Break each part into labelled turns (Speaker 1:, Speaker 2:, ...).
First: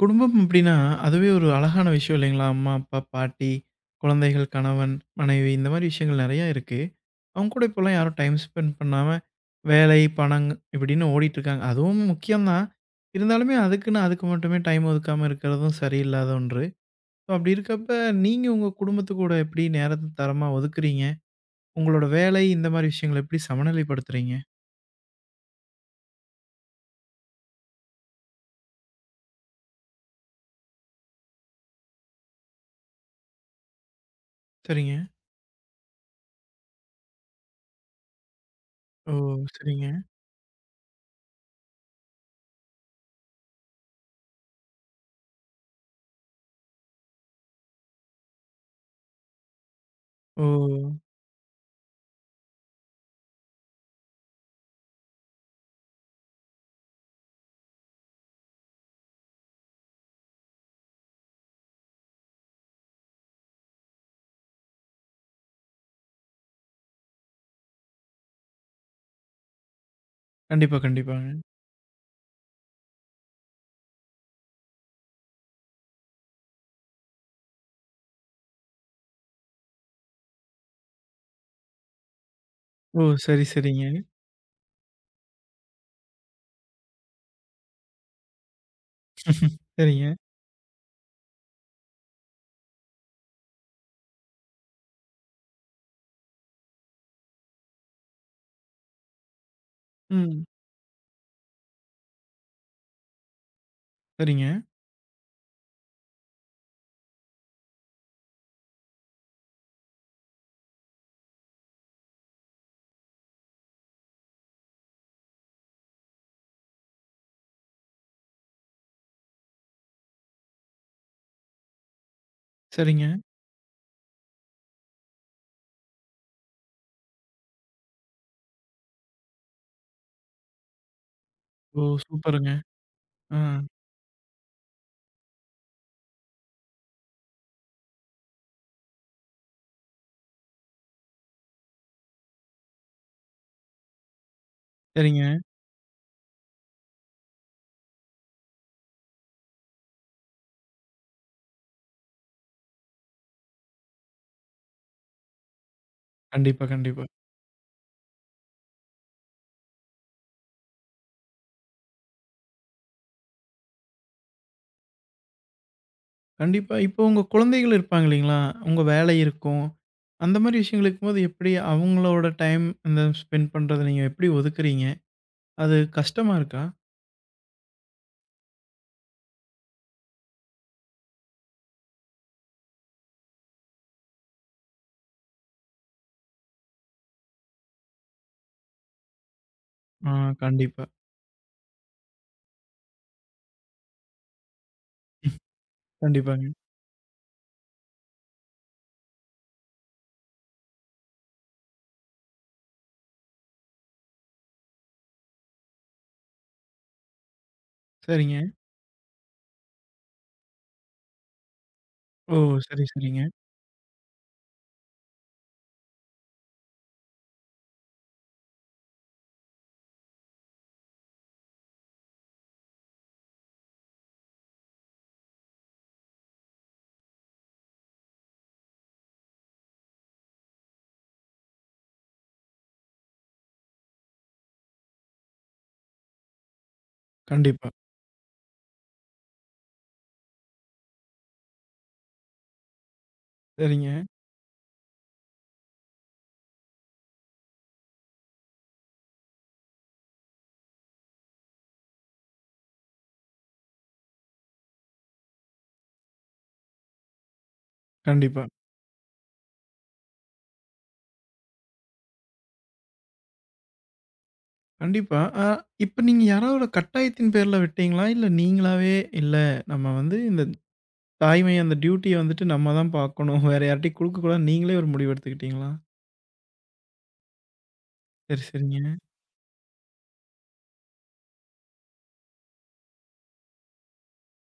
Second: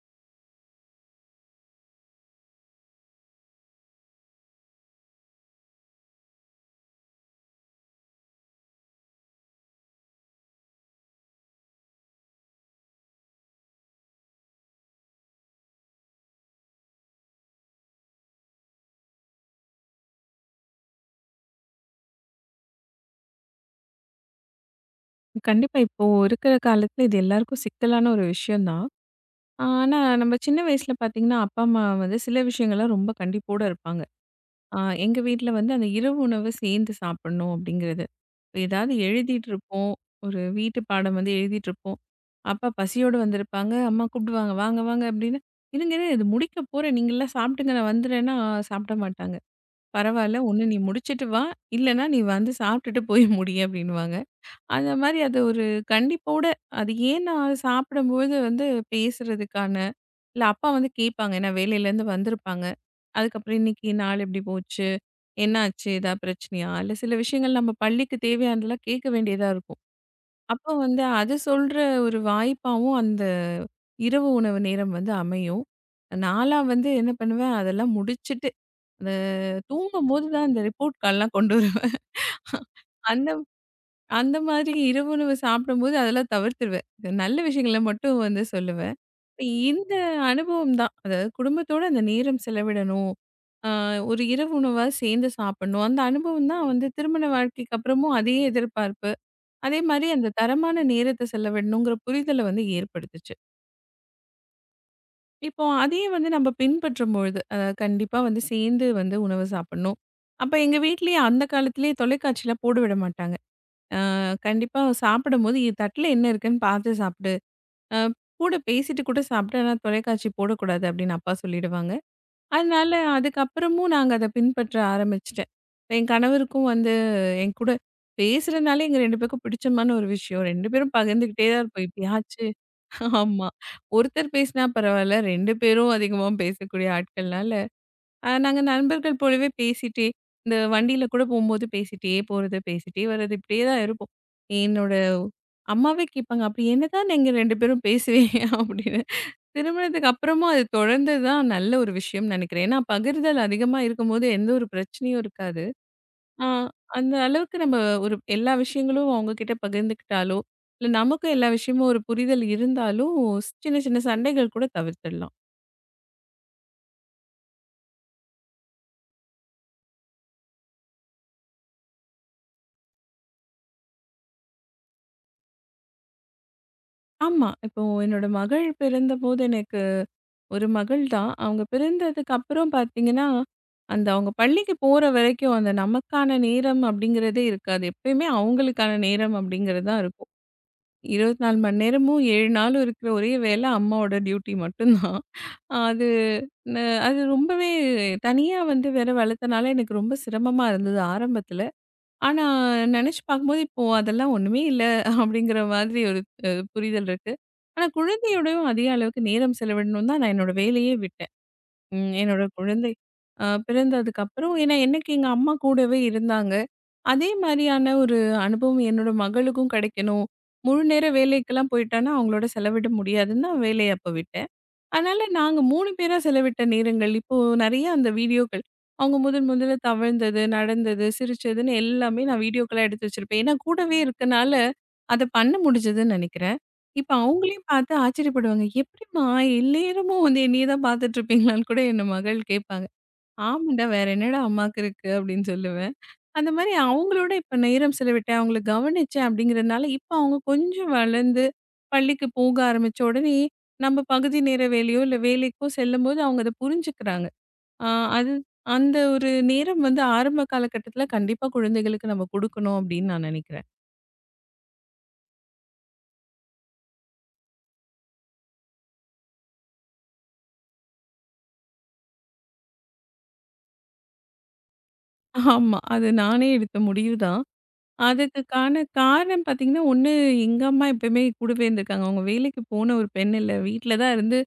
Speaker 1: குடும்பம் அப்படின்னா, அதுவே ஒரு அழகான விஷயம் இல்லைங்களா? அம்மா, அப்பா, பாட்டி, குழந்தைகள், கணவன், மனைவி இந்த மாரி விஷயங்கள் நெறையா இருக்கு. அவங்க கூட இப்போலாம் யாரும் டைம் ஸ்பெண்ட் பண்ணாம, வேலை, பணம் இப்படின்னு ஓடிட்டுருக்காங்க. அதுவும் முக்கியம் தான். இருந்தாலுமே அதுக்குன்னு அதுக்கு மட்டுமே டைம் ஒதுக்காம இருக்கிறதும் சரியில்லாத ஒன்று. ஸோ அப்படி இருக்கப்ப, நீங்க உங்க குடும்பத்து கூட எப்படி நேரத்த தரமா ஒதுக்குறீங்க? உங்களோட வேலை இந்த மாரி விஷயங்கள எப்படி சமநிலைப்படுத்துறீங்க?
Speaker 2: கண்டிப்பா. இப்போ இருக்கிற காலத்துல இது எல்லாருக்கும் சிக்கலான ஒரு விஷயம் தான். ஆனா, நம்ம சின்ன வயசுல பார்த்தீங்கன்னா, அப்பா, அம்மா வந்து சில விஷயங்கள்ல ரொம்ப கண்டிப்போட இருப்பாங்க. அ
Speaker 1: சரிங்க.
Speaker 2: எங்க வீட்ல வந்து அந்த இரவு உணவு சேர்ந்து சாப்பிடணும் அப்படிங்கிறது. இப்ப ஏதாவது
Speaker 1: ஓ!
Speaker 2: எழுதிட்டு
Speaker 1: சரிங்க.
Speaker 2: இருப்போம். ஒரு வீட்டு பாடம் வந்து எழுதிட்டு இருப்போம். அப்பா பசியோடு வந்திருப்பாங்க. அம்மா கூப்பிடுவாங்க, "வாங்க, வாங்க" அப்படின்னு. "இருங்க, இருங்க இது முடிக்க போறேன். நீங்கலாம் சாப்பிடுங்க. நான் வந்துடுறேன்னா" சாப்பிட மாட்டாங்க. "பரவால்ல.
Speaker 1: ஓ!
Speaker 2: ஒண்ணு நீ முடிச்சுட்டு வா. இல்லன்னா நீ வந்து சாப்பிட்டுட்டு போய் முடி" அப்படின்னுவாங்க. அந்த மாரி அது ஒரு கண்டிப்போட, அது ஏன் நான் சாப்பிடும்போது வந்து பேசுறதுக்கான, இல்ல அப்பா வந்து கேட்பாங்க. ஏன்னா வேலையிலேருந்து வந்திருப்பாங்க. அதுக்கப்புறம் இன்னைக்கு நாள் எப்படி போச்சு? என்னாச்சு? ஏதாவது பிரச்சனையா? இல்ல சில விஷயங்கள் நம்ம பள்ளிக்கு தேவையானதெல்லாம் கேட்க வேண்டியதா இருக்கும். அப்போ
Speaker 1: கண்டிப்பா,
Speaker 2: வந்து
Speaker 1: கண்டிப்பாங்க.
Speaker 2: அது சொல்ற ஒரு வாய்ப்பாவும் அந்த இரவு உணவு நேரம் வந்து அமையும். நான்லாம் வந்து என்ன பண்ணுவேன், அதெல்லாம் முடிச்சுட்டு அந்த தூங்கும்போது தான் அந்த ரிப்போர்ட் கார்ட்லாம் கொண்டு வருவேன்.
Speaker 1: ஓ! சரி, சரிங்க.
Speaker 2: அந்த மாதிரி இரவு உணவு சாப்பிடும்போது அதெல்லாம் தவிர்த்துருவேன். இது நல்ல விஷயங்கள மட்டும் வந்து சொல்லுவேன். இந்த
Speaker 1: சரிங்க.
Speaker 2: அனுபவம் தான். அதாவது குடும்பத்தோட அந்த நேரம் செலவிடணும். அ ஒரு இரவு உணவா சேர்ந்து சாப்பிடணும். அந்த அனுபவம் தான் வந்து திருமண வாழ்க்கைக்கு அப்புறமும் அதே எதிர்பார்ப்பு. அதே மாரி அந்த
Speaker 1: ம்.
Speaker 2: தரமான நேரத்த செலவிடணுங்கிற புரிதல வந்து ஏற்படுத்துச்சு.
Speaker 1: சரிங்க,
Speaker 2: இப்போ அதையே வந்து நம்ம பின்பற்றும் பொழுது, கண்டிப்பா வந்து சேர்ந்து வந்து உணவு சாப்பிடணும். அப்ப எங்க வீட்லயே அந்த காலத்திலேயே தொலைக்காட்சிலாம் போட விட மாட்டாங்க. அ கண்டிப்பா சாப்பிடும்போது இது தட்டுல என்ன இருக்குன்னு பார்த்து சாப்பிடு. அ கூட பேசிட்டு கூட சாப்பிடு. ஆனா தொலைக்காட்சி போடக்கூடாது அப்படின்னு அப்பா சொல்லிடுவாங்க. அதனால
Speaker 1: சரிங்க.
Speaker 2: அதுக்கப்புறமும் நாங்க அத பின்பற்ற ஆரம்பிச்சுட்டேன். இப்ப என் கணவருக்கும் வந்து என் கூட பேசுறதுனாலே எங்க 2 பேருக்கும் பிடிச்சமான ஒரு விஷயம். 2 பேரும் பகிர்ந்துகிட்டே தான்
Speaker 1: ஓ!
Speaker 2: இருப்போம். எப்பயாச்சு
Speaker 1: சூப்பருங்க. ஆ.
Speaker 2: ஆமா. ஒருத்தர் பேசினா பரவாயில்ல 2 பேரும் அதிகமா பேசக்கூடிய ஆட்கள்னால நாங்க நண்பர்கள் போலவே பேசிட்டே, இந்த வண்டியில கூட போம்போது பேசிட்டே போறது, பேசிட்டே வர்றது இப்படியே தான் இருப்போம். என்னோட
Speaker 1: சரிங்க.
Speaker 2: அம்மாவே கேட்பாங்க, "அப்படி என்னதான் நீங்க 2 பேரும் பேசுவீங்க?" அப்படின்னு. திருமணத்துக்கு அப்புறமும் அது தொடர்ந்தது தான் நல்ல ஒரு விஷயம்னு நெனைக்கிறேன். ஏன்னா பகிர்தல் அதிகமா இருக்கும்போது எந்த ஒரு பிரச்சனையும் இருக்காது. ஆ
Speaker 1: கண்டிப்பா, கண்டிப்பா.
Speaker 2: அந்த அளவுக்கு நம்ம ஒரு எல்லா விஷயங்களும் அவங்க கிட்ட பகிர்ந்துக்கிட்டாலோ, இல்ல நமக்கும் எல்லா விஷயமும் ஒரு புரிதல் இருந்தாலும், சின்ன சின்ன சண்டைகள் கூட தவிர்த்துடலாம்.
Speaker 1: கண்டிப்பா. இப்போ உங்க குழந்தைகள் இருப்பாங்க இல்லைங்களா? உங்க வேலை இருக்கும். அந்த மாரி விஷயங்கள் இருக்கும்போது எப்படி அவங்களோட டைம் அந்த ஸ்பெண்ட் பண்றத நீங்க எப்படி ஒதுக்குறீங்க? அது கஷ்டமா இருக்கா?
Speaker 2: ஆமா. இப்போ என்னோட மகள் பிறந்தபோது எனக்கு ஒரு மகள் தான். அவங்க பிறந்ததுக்கு அப்புறம் பார்த்தீங்கன்னா, அந்த அவங்க பள்ளிக்கு போற வரைக்கும் அந்த நமக்கான நேரம் அப்படிங்கிறதே இருக்காது. எப்பயுமே அவங்களுக்கான நேரம் அப்படிங்கிறது தான்
Speaker 1: ஆ
Speaker 2: இருக்கும்.
Speaker 1: கண்டிப்பா,
Speaker 2: 24 மணி நேரமும் 7 நாளும் இருக்கிற ஒரே வேலை அம்மாவோட டியூட்டி மட்டும்தான். அது
Speaker 1: கண்டிப்பாங்க.
Speaker 2: ந அது ரொம்பவே தனியா வந்து வேற வளர்த்தனால எனக்கு ரொம்ப சிரமமா இருந்தது ஆரம்பத்தில. ஆனா நெனச்சு பார்க்கும்போது இப்போ அதெல்லாம் ஒண்ணுமே இல்ல அப்படிங்கிற மாதிரி ஒரு புரிதல் இருக்கு. ஆனா
Speaker 1: சரிங்க.
Speaker 2: குழந்தையோடயும் அதிக அளவுக்கு நேரம் செலவிடணும்னு தான் நான் என்னோட வேலையே விட்டேன். ம்.
Speaker 1: ஓ!
Speaker 2: என்னோட
Speaker 1: சரி,
Speaker 2: குழந்தை
Speaker 1: சரிங்க.
Speaker 2: பிறந்ததுக்கப்புறம் ஏன்னா, எனக்கு எங்க அம்மா கூடவே இருந்தாங்க. அதே மாரியான ஒரு அனுபவம் என்னோட மகளுக்கும் கிடைக்கணும். முழு நேர வேலைக்கெல்லாம் போயிட்டான்னா, அவங்களோட செலவிட முடியாதுன்னு நான் வேலைய அப்ப விட்டேன். அதனால நாங்க 3 பேரா செலவிட்ட நேரங்கள், இப்போ நெறைய அந்த வீடியோக்கள். அவங்க முதன் முதல்ல தவழ்ந்தது, நடந்தது, சிரிச்சதுன்னு எல்லாமே நான் வீடியோக்களா எடுத்து வச்சிருப்பேன். ஏன்னா கூடவே இருக்கனால, அத பண்ண முடிஞ்சதுன்னு நெனைக்கிறேன். இப்ப அவங்களையும்
Speaker 1: கண்டிப்பா.
Speaker 2: பார்த்து ஆச்சரியப்படுவாங்க. "எப்படிம்மா எந்நேரமும் வந்து என்னையே தான் பார்த்துட்டு இருப்பீங்களான்னு" கூட என் மகள் கேட்பாங்க. "ஆமாண்டா,
Speaker 1: சரிங்க.
Speaker 2: வேற என்னடா அம்மாக்கு இருக்கு" அப்படின்னு சொல்லுவேன். அந்த மாரி அவங்களோட இப்ப நேரம் செலவிட்டேன். அவங்கள கவனிச்சேன் அப்படிங்கிறனால, இப்ப அவங்க கொஞ்சம் வளர்ந்து பள்ளிக்கு போக ஆரம்பிச்ச உடனே, நம்ம பகுதி நேர வேலையோ, இல்ல வேலைக்கோ செல்லும்போது அவங்க அத புரிஞ்சுக்கிறாங்க. ஆ அது
Speaker 1: கண்டிப்பா,
Speaker 2: அந்த ஒரு நேரம் வந்து ஆரம்ப காலகட்டத்தில கண்டிப்பா குழந்தைகளுக்கு நம்ம குடுக்கணும் அப்படின்னு நான் நினைக்கிறேன்.
Speaker 1: கண்டிப்பா. இப்ப நீங்க யாராவோட கட்டாயத்தின் பேர்ல விட்டீங்களா? இல்ல நீங்களாவே, இல்ல நம்ம வந்து இந்த தாய்மை அந்த டியூட்டிய வந்துட்டு நம்ம தான் பார்க்கணும். வேற யார்ட்டயும் குடுக்கக்கூடாதுன்னு நீங்களே ஒரு முடிவு எடுத்துக்கிட்டீங்களா?
Speaker 2: ஆமா. அது நானே எடுத்த முடிவு தான்.
Speaker 1: சரி,
Speaker 2: அதுக்குக்கான
Speaker 1: சரிங்க.
Speaker 2: காரணம் பார்த்தீங்கன்னா, ஒண்ணு எங்க அம்மா எப்பயுமே கூடவே இருந்திருக்காங்க. அவங்க வேலைக்கு போன ஒரு பெண் இல்ல. வீட்ல தான் இருந்து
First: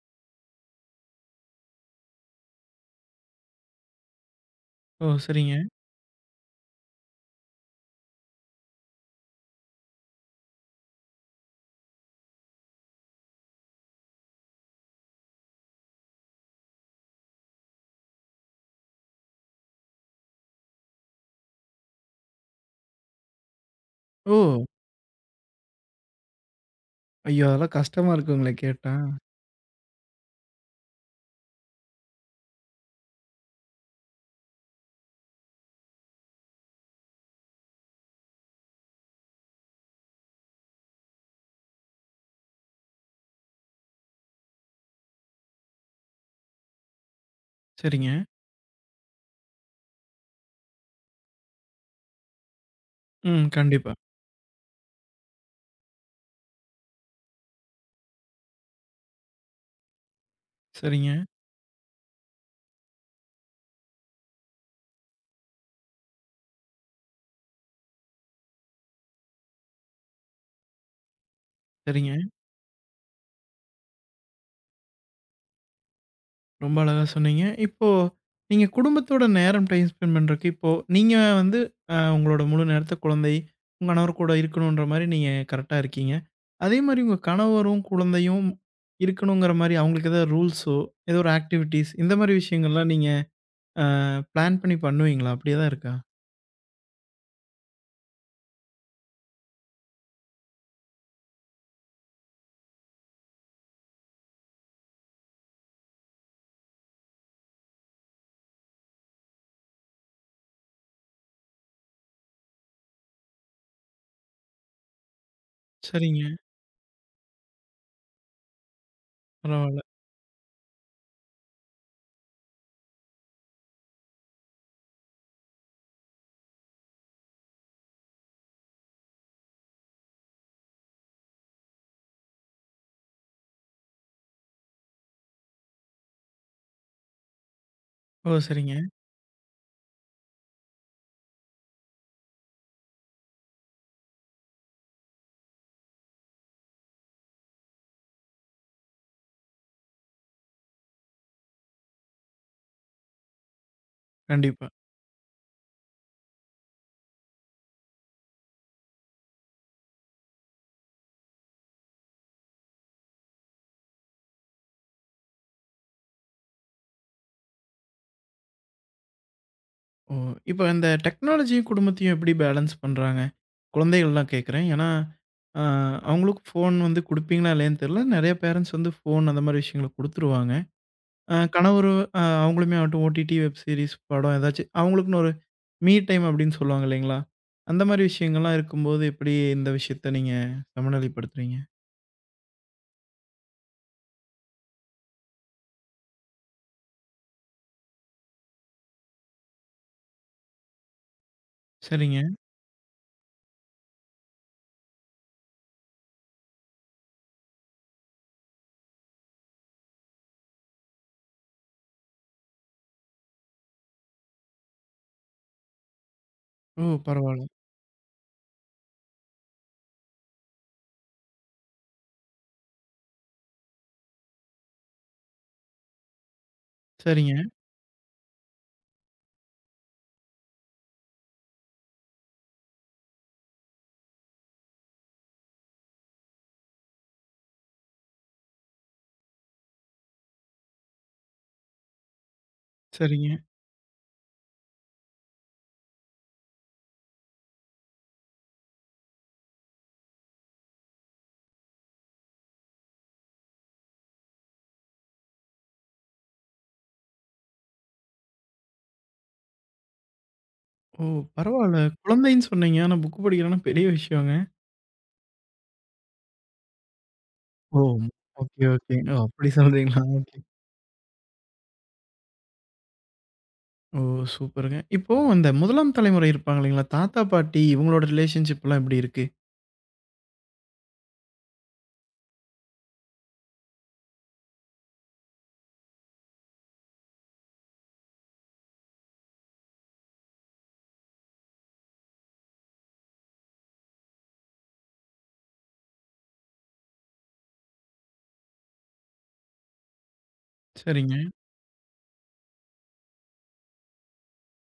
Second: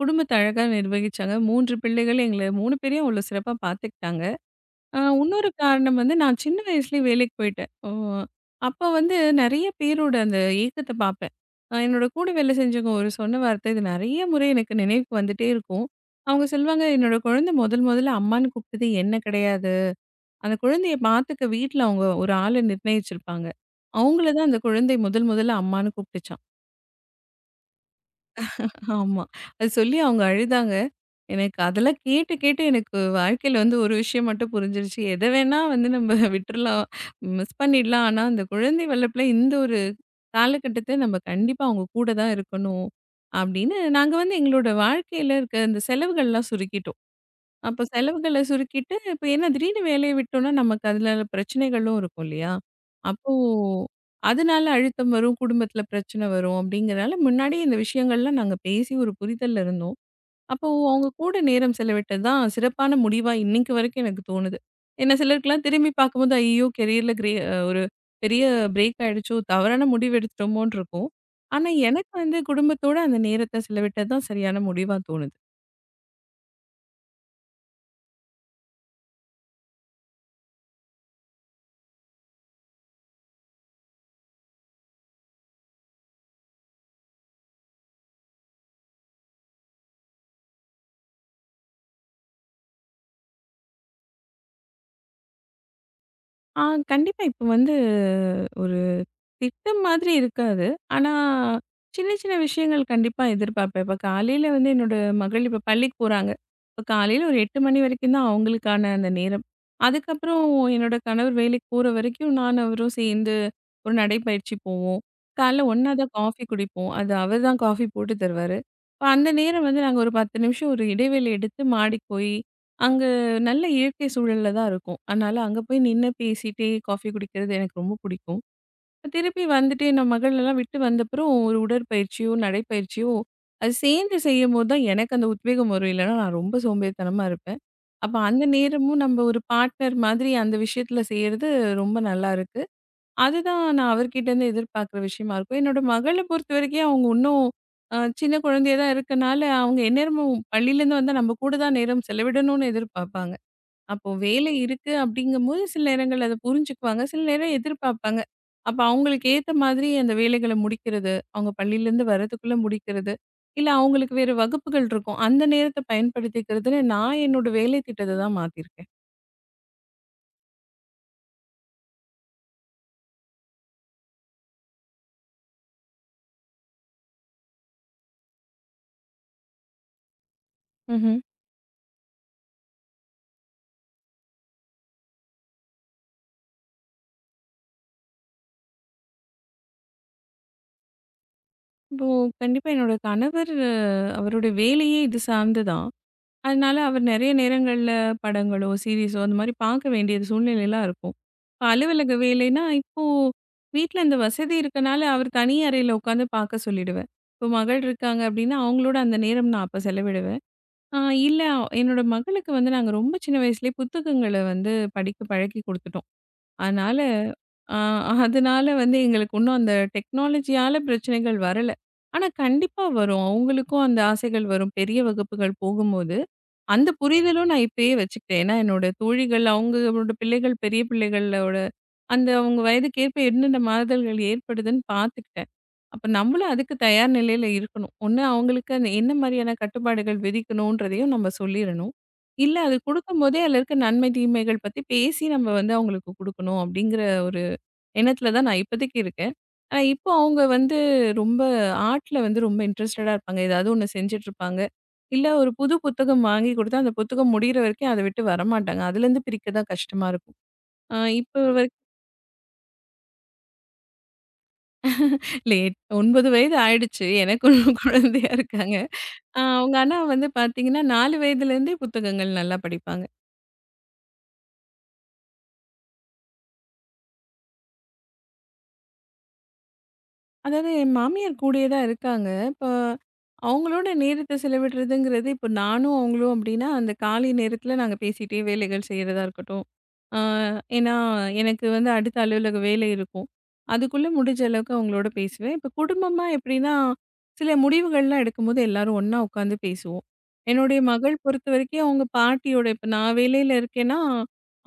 Speaker 2: குடும்பத்த அழகா நிர்வகிச்சாங்க. 3 பிள்ளைகள் எங்கள 3 பேரையும் அவ்வளோ சிறப்பா பார்த்துக்கிட்டாங்க.
Speaker 1: ஓ!
Speaker 2: இன்னொரு
Speaker 1: சரிங்க.
Speaker 2: காரணம் வந்து நான் சின்ன வயசுலயே வேலைக்கு போயிட்டேன். அப்போ வந்து நெறைய பேரோட அந்த ஏக்கத்த பார்ப்பேன். என்னோட கூட வேலை செஞ்சவங்க ஒரு சொன்ன வார்த்தை, இது நெறைய முறை எனக்கு நினைவுக்கு வந்துட்டே இருக்கும். அவங்க சொல்வாங்க, "என்னோட குழந்தை முதல் முதல்ல அம்மான்னு கூப்பிட்டது என்ன கிடையாது." அந்த குழந்தைய பார்த்துக்க வீட்ல அவங்க ஒரு ஆள நிர்ணயிச்சிருப்பாங்க. அவங்கள
Speaker 1: ஓ!
Speaker 2: தான் அந்த குழந்தை முதல் முதல்ல அம்மான்னு கூப்பிட்டுச்சாம்.
Speaker 1: ஐயோ! அதெல்லாம் கஷ்டமா இருக்குங்களே கேட்டா.
Speaker 2: ஆமா. அது சொல்லி அவங்க அழுதாங்க. எனக்கு அதெல்லாம் கேட்டு கேட்டு எனக்கு வாழ்க்கையில வந்து ஒரு விஷயம் மட்டும் புரிஞ்சிருச்சு. எத வேணா வந்து நம்ம விட்டுறலாம், மிஸ் பண்ணிடலாம். ஆனா அந்த குழந்தை வளர்ப்புல இந்த ஒரு காலகட்டத்த நம்ம கண்டிப்பா அவங்க கூட தான் இருக்கணும். அப்படின்னு நாங்க வந்து எங்களோட வாழ்க்கையில இருக்க இந்த செலவுகள்லாம் சுருக்கிட்டோம். அப்ப
Speaker 1: சரிங்க.
Speaker 2: செலவுகள சுருக்கிட்டு, இப்ப ஏன்னா திடீர்னு வேலைய விட்டோம்னா, நமக்கு அதுல பிரச்சனைகளும் இருக்கும் இல்லையா? அப்போ
Speaker 1: ம். கண்டிப்பா.
Speaker 2: அதனால அழுத்தம் வரும், குடும்பத்துல பிரச்சனை வரும் அப்படிங்கிறனால, முன்னாடியே இந்த விஷயங்கள்லாம் நாங்க பேசி ஒரு புரிதல்ல இருந்தோம். அப்போ அவங்க
Speaker 1: சரிங்க,
Speaker 2: கூட நேரம் செலவிட்டது தான் சிறப்பான முடிவா இன்னைக்கு வரைக்கும் எனக்கு தோணுது. ஏன்னா சிலருக்குலாம் திரும்பி பார்க்கும்போது, ஐயோ! கெரியர்ல கிரே அ ஒரு பெரிய பிரேக் ஆயிடுச்சோ! தவறான முடிவு எடுத்துட்டோமோன்னு இருக்கும். ஆனா எனக்கு
Speaker 1: சரிங்க.
Speaker 2: வந்து குடும்பத்தோட அந்த நேரத்த செலவிட்டது தான் சரியான முடிவா தோணுது.
Speaker 1: ரொம்ப அழகா சொன்னீங்க. இப்போ நீங்க குடும்பத்தோட நேரம் டைம் ஸ்பெண்ட் பண்றதுக்கு இப்போ நீங்க வந்து உங்களோட முழு நேரத்த குழந்தை, உங்க கணவர் கூட இருக்கணுன்ற மாரி நீங்க கரெக்ட்டா இருக்கீங்க. அதே மாரி உங்க கணவரும், குழந்தையும் இருக்கணுங்கிற மாரி அவங்களுக்கு ஏதாவது ரூல்ஸோ, ஏதோ ஒரு ஆக்டிவிட்டீஸ் இந்த மாரி விஷயங்கள்லாம் நீங்க ஆ பிளான் பண்ணி பண்ணுவீங்களா? அப்படியே தான் இருக்கா?
Speaker 2: ஆ கண்டிப்பா. இப்ப வந்து ஒரு திட்டம் மாதிரி இருக்காது. ஆனா, சின்ன சின்ன விஷயங்கள் கண்டிப்பா எதிர்பார்ப்பேன். இப்ப காலையில வந்து என்னோட மகள் இப்ப பள்ளிக்கு போறாங்க. இப்ப காலையில ஒரு 8 மணி வரைக்கும் தான் அவங்களுக்கான அந்த நேரம். அதுக்கப்புறம் என்னோட கணவர் வேலைக்கு போற வரைக்கும் நானும் அவரும் சேர்ந்து ஒரு நடைப்பயிற்சி போவோம். காலைல ஒண்ணா தான்
Speaker 1: சரிங்க.
Speaker 2: காஃபி குடிப்போம். அது அவர் தான் காஃபி போட்டு தருவாரு. இப்ப அந்த நேரம்
Speaker 1: பரவால்ல.
Speaker 2: வந்து நாங்க ஒரு 10 நிமிஷம் ஒரு இடைவேளை எடுத்து மாடிக்கு போய், அங்க நல்ல இயற்கை சூழல்ல தான் இருக்கும். அதனால அங்க போய் நின்னு பேசிட்டே காஃபி குடிக்கிறது எனக்கு ரொம்ப பிடிக்கும். திருப்பி வந்துட்டு என் மகள் எல்லாம் விட்டு வந்தப்புறம் ஒரு உடற்பயிற்சியோ, நடைப்பயிற்சியோ, அது சேர்ந்து செய்யும்போது தான் எனக்கு அந்த உத்வேகம் வரும். இல்லன்னா நான் ரொம்ப சோம்பேறித்தனமா இருப்பேன். அப்ப
Speaker 1: ஓ!
Speaker 2: அந்த
Speaker 1: சரிங்க.
Speaker 2: நேரமும் நம்ம ஒரு பார்ட்னர் மாதிரி அந்த விஷயத்துல செய்யறது ரொம்ப நல்லா இருக்கு. அதுதான் நான் அவர்கிட்ட இருந்து எதிர்பார்க்குற விஷயமா இருக்கும். என்னோட மகள பொறுத்தவரைக்கும் அவங்க இன்னும் சின்ன குழந்தையா தான் இருக்கனால, அவங்க எந்நேரமும் பள்ளியிலேருந்து வந்தா நம்ம கூட தான் நேரம் செலவிடணும்னு எதிர்பார்ப்பாங்க. அப்போ வேலை
Speaker 1: கண்டிப்பா.
Speaker 2: இருக்கு அப்படிங்கும்போது சில நேரங்கள் அதை புரிஞ்சுக்குவாங்க. சில நேரம் எதிர்பார்ப்பாங்க. அப்ப அவங்களுக்கு ஏத்த மாதிரி அந்த வேலைகள முடிக்கிறது, அவங்க பள்ளியிலேருந்து வர்றதுக்குள்ள முடிக்கிறது, இல்ல அவங்களுக்கு வேற வகுப்புகள் இருக்கும். அந்த நேரத்த பயன்படுத்திக்கிறதுன்னு நான் என்னோட வேலை திட்டத்த தான் மாத்தியிருக்கேன்.
Speaker 1: ஓ! இப்ப இந்த டெக்னாலஜியும், குடும்பத்தையும் எப்படி பேலன்ஸ் பண்றாங்க? குழந்தைகள்லாம் கேட்கிறேன். ஏன்னா, ஆ அவங்களுக்கும் ஃபோன் வந்து குடுப்பீங்களா இல்லையான்னு தெரியல. நெறைய பேரண்ட்ஸ் வந்து ஃபோன் அந்த மாரி விஷயங்கள குடுத்துருவாங்க.
Speaker 2: ம்ஹ்ம்.
Speaker 1: கணவர் அவங்களுமே ஆகட்டும் ஓடிடி, வெப் சீரிஸ், படம் ஏதாச்சும் அவங்களுக்குன்னு ஒரு மீ டைம் அப்படின்னு சொல்லுவாங்க இல்லைங்களா? அந்த மாரி விஷயங்கள்லாம் இருக்கும்போது எப்படி இந்த விஷயத்த நீங்க சமநிலைப்படுத்துறீங்க?
Speaker 2: இப்போ கண்டிப்பா என்னோட கணவர் அவருடைய வேலையே இது சார்ந்து தான். அதனால அவர் நெறைய நேரங்கள்ல படங்களோ, சீரிஸோ அந்த மாரி பார்க்க வேண்டிய சூழ்நிலைலாம் இருக்கும். இப்ப அலுவலக
Speaker 1: சரிங்க.
Speaker 2: வேலைன்னா, இப்போ வீட்ல இந்த வசதி இருக்கனால, அவர் தனி அறையில உட்காந்து பார்க்க சொல்லிடுவேன். இப்போ மகள் இருக்காங்க அப்டின்னா, அவங்களோட அந்த நேரம் நான் அப்ப செலவிடுவேன். ஆ இல்ல என்னோட மகளுக்கு வந்து நாங்க ரொம்ப சின்ன வயசுலயே புத்தகங்கள வந்து படிக்க பழக்கி குடுத்துட்டோம்.
Speaker 1: ஓ!
Speaker 2: அதனால
Speaker 1: பரவால்ல.
Speaker 2: ஆ அதனால வந்து எங்களுக்கு இன்னும் அந்த டெக்னாலஜியால பிரச்சனைகள் வரல. ஆனா கண்டிப்பா வரும். அவங்களுக்கும் அந்த ஆசைகள் வரும். பெரிய வகுப்புகள் போகும்போது. அந்த
Speaker 1: சரிங்க,
Speaker 2: புரிதலும் நான் இப்பயே வச்சுக்கிட்டேன். ஏன்னா, என்னோட தோழிகள், அவங்களோட பிள்ளைகள், பெரிய பிள்ளைகளோட அந்த அவங்க வயதுக்கேற்ப என்னென்ன மாறுதல்கள் ஏற்படுதுன்னு பார்த்துக்கிட்டேன். அப்ப நம்மளும் அதுக்கு தயார் நிலையில இருக்கணும். ஒண்ணு அவங்களுக்கு அந்த என்ன மாரியான கட்டுப்பாடுகள் விதிக்கணுன்றதையும் நம்ம சொல்லிரணும். இல்ல அது
Speaker 1: சரிங்க.
Speaker 2: குடுக்கும்போதே அதில இருக்க நன்மை, தீமைகள் பத்தி பேசி நம்ம வந்து அவங்களுக்கு குடுக்கணும். அப்படிங்கிற ஒரு எண்ணத்துல தான் நான் இப்போதைக்கு இருக்கேன். ஆனா, இப்போ அவங்க வந்து ரொம்ப ஆர்ட்ல வந்து ரொம்ப இன்ட்ரெஸ்டடா இருப்பாங்க. ஏதாவது ஒண்ணு செஞ்சுட்டு இருப்பாங்க. இல்ல ஒரு புது புத்தகம் வாங்கி கொடுத்தா, அந்த புத்தகம் முடியிற வரைக்கும் அத விட்டு வரமாட்டாங்க. அதுலேருந்து பிரிக்க தான் கஷ்டமா இருக்கும்.
Speaker 1: ஓ!
Speaker 2: இப்போ வரைக்கும்
Speaker 1: பரவால்ல. குழந்தைன்னு சொன்னீங்க. ஆனா புக் படிக்கிறன்னா பெரிய விஷயங்க.
Speaker 2: இல்ல 9 வயது ஆயிடுச்சு. எனக்கு இன்னும்
Speaker 1: ஓ!
Speaker 2: குழந்தையா
Speaker 1: ஓகே,
Speaker 2: இருக்காங்க.
Speaker 1: ஓகேங்க. ஓ! அப்படி
Speaker 2: அவங்க ஆனா
Speaker 1: சொல்றீங்களா?
Speaker 2: வந்து
Speaker 1: ஓகே.
Speaker 2: பார்த்தீங்கன்னா, 4 வயதுலேருந்தே புத்தகங்கள் நல்லா படிப்பாங்க.
Speaker 1: ஓ! சூப்பருங்க. இப்போ அந்த முதலாம் தலைமுறை இருப்பாங்க இல்லைங்களா? தாத்தா, பாட்டி இவங்களோட ரிலேஷன்ஷிப்லாம் எப்படி இருக்கு?
Speaker 2: அதாவது என் மாமியார் கூடயே தான் இருக்காங்க. இப்ப அவங்களோட நேரத்த செலவிடுறதுங்கிறது, இப்ப நானும் அவங்களும் அப்டின்னா, அந்த காலை நேரத்தில நாங்க பேசிட்டே வேலைகள் செய்றதா இருக்கட்டும். ஆ ஏன்னா, எனக்கு வந்து அடுத்த அலுவலக வேலை இருக்கும். அதுக்குள்ள முடிஞ்ச அளவுக்கு அவங்களோட பேசுவேன். இப்ப குடும்பமா எப்டின்னா, சில முடிவுகள்லாம் எடுக்கும்போது எல்லாரும் ஒண்ணா உட்காந்து பேசுவோம். என்னுடைய
Speaker 1: சரிங்க,
Speaker 2: மகள் பொறுத்தவரைக்கும் அவங்க பாட்டியோட இப்ப நான் வேலையில இருக்கேன்னா,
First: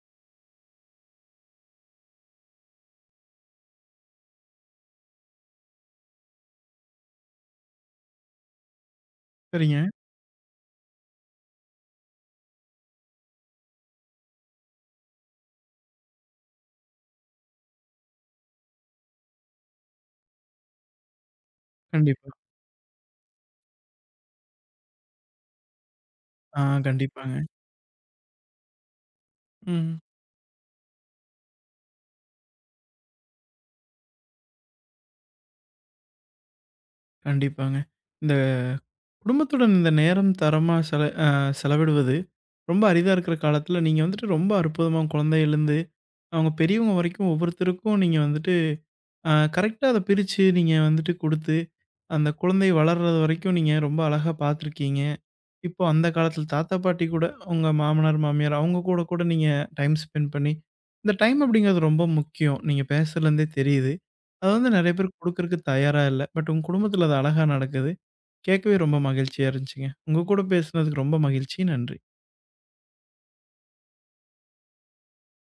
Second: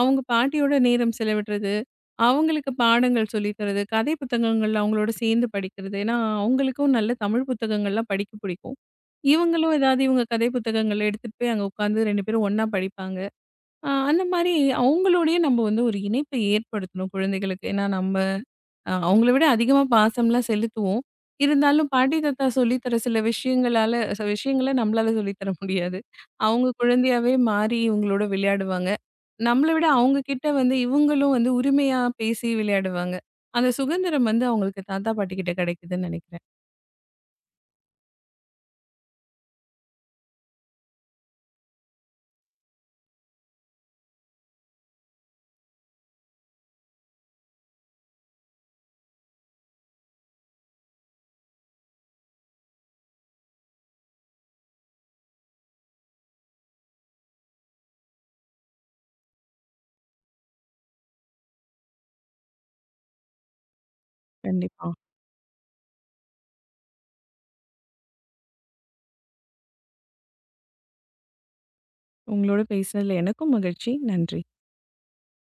Speaker 2: அவங்க பாட்டியோட நேரம் செலவிடுறது. அவங்களுக்கு பாடங்கள் சொல்லி தர்றது, கதை புத்தகங்கள்ல அவங்களோட சேர்ந்து படிக்கிறது. ஏன்னா, அவங்களுக்கும் நல்ல தமிழ் புத்தகங்கள்லாம் படிக்க பிடிக்கும். இவங்களும்
Speaker 1: சரிங்க.
Speaker 2: ஏதாவது இவங்க கதை புத்தகங்கள் எடுத்துட்டு போய் அங்க உட்காந்து 2 பேரும் ஒண்ணா படிப்பாங்க. அந்த மாரி அவங்களோடயே நம்ம வந்து ஒரு இணைப்பை ஏற்படுத்தணும் குழந்தைகளுக்கு. ஏன்னா, நம்ம அவங்கள விட அதிகமா பாசம்லாம் செலுத்துவோம். இருந்தாலும் பாட்டி,
Speaker 1: கண்டிப்பா.
Speaker 2: தாத்தா சொல்லி தர சில விஷயங்களால சில விஷயங்கள நம்மளால சொல்லி தர முடியாது.
Speaker 1: ஆ
Speaker 2: அவங்க குழந்தையாவே
Speaker 1: கண்டிப்பாங்க.
Speaker 2: மாறி இவங்களோட விளையாடுவாங்க. நம்மள விட
Speaker 1: ம்.
Speaker 2: அவங்க கிட்ட வந்து இவங்களும் வந்து உரிமையா பேசி விளையாடுவாங்க. அந்த சுதந்திரம் வந்து அவங்களுக்கு தாத்தா, பாட்டி கிட்ட கிடைக்குதுன்னு நினைக்கிறேன்.
Speaker 1: கண்டிப்பாங்க. இந்த குடும்பத்துடன் இந்த நேரம் தரமா செலவிடுவது ரொம்ப அரிதா இருக்கிற காலத்தில நீங்க வந்துட்டு ரொம்ப அற்புதமா குழந்தையிலருந்து அவங்க பெரியவங்க வரைக்கும் ஒவ்வொருத்தருக்கும் நீங்க வந்துட்டு கரெக்ட்டா அத பிரிச்சு நீங்க வந்துட்டு குடுத்து அந்த குழந்தை வளர்றது வரைக்கும் நீங்க ரொம்ப அழகா பார்த்துருக்கீங்க. இப்போ அந்த காலத்துல தாத்தா, பாட்டி கூட உங்க மாமனார், மாமியார் அவங்க கூட கூட நீங்க டைம் ஸ்பெண்ட் பண்ணி இந்த டைம் அப்படிங்கிறது ரொம்ப முக்கியம். நீங்க பேசுறதுலேருந்தே தெரியுது. அது வந்து
Speaker 2: கண்டிப்பா.
Speaker 1: நெறைய பேர் குடுக்கறக்கு தயாரா இல்ல. பட் உங்க குடும்பத்துல அது அழகா நடக்குது. கேட்கவே ரொம்ப மகிழ்ச்சியா இருந்துச்சுங்க. உங்க கூட பேசுனதுக்கு ரொம்ப மகிழ்ச்சி. நன்றி.
Speaker 2: உங்களோட பேசினதுல எனக்கும் மகிழ்ச்சி. நன்றி.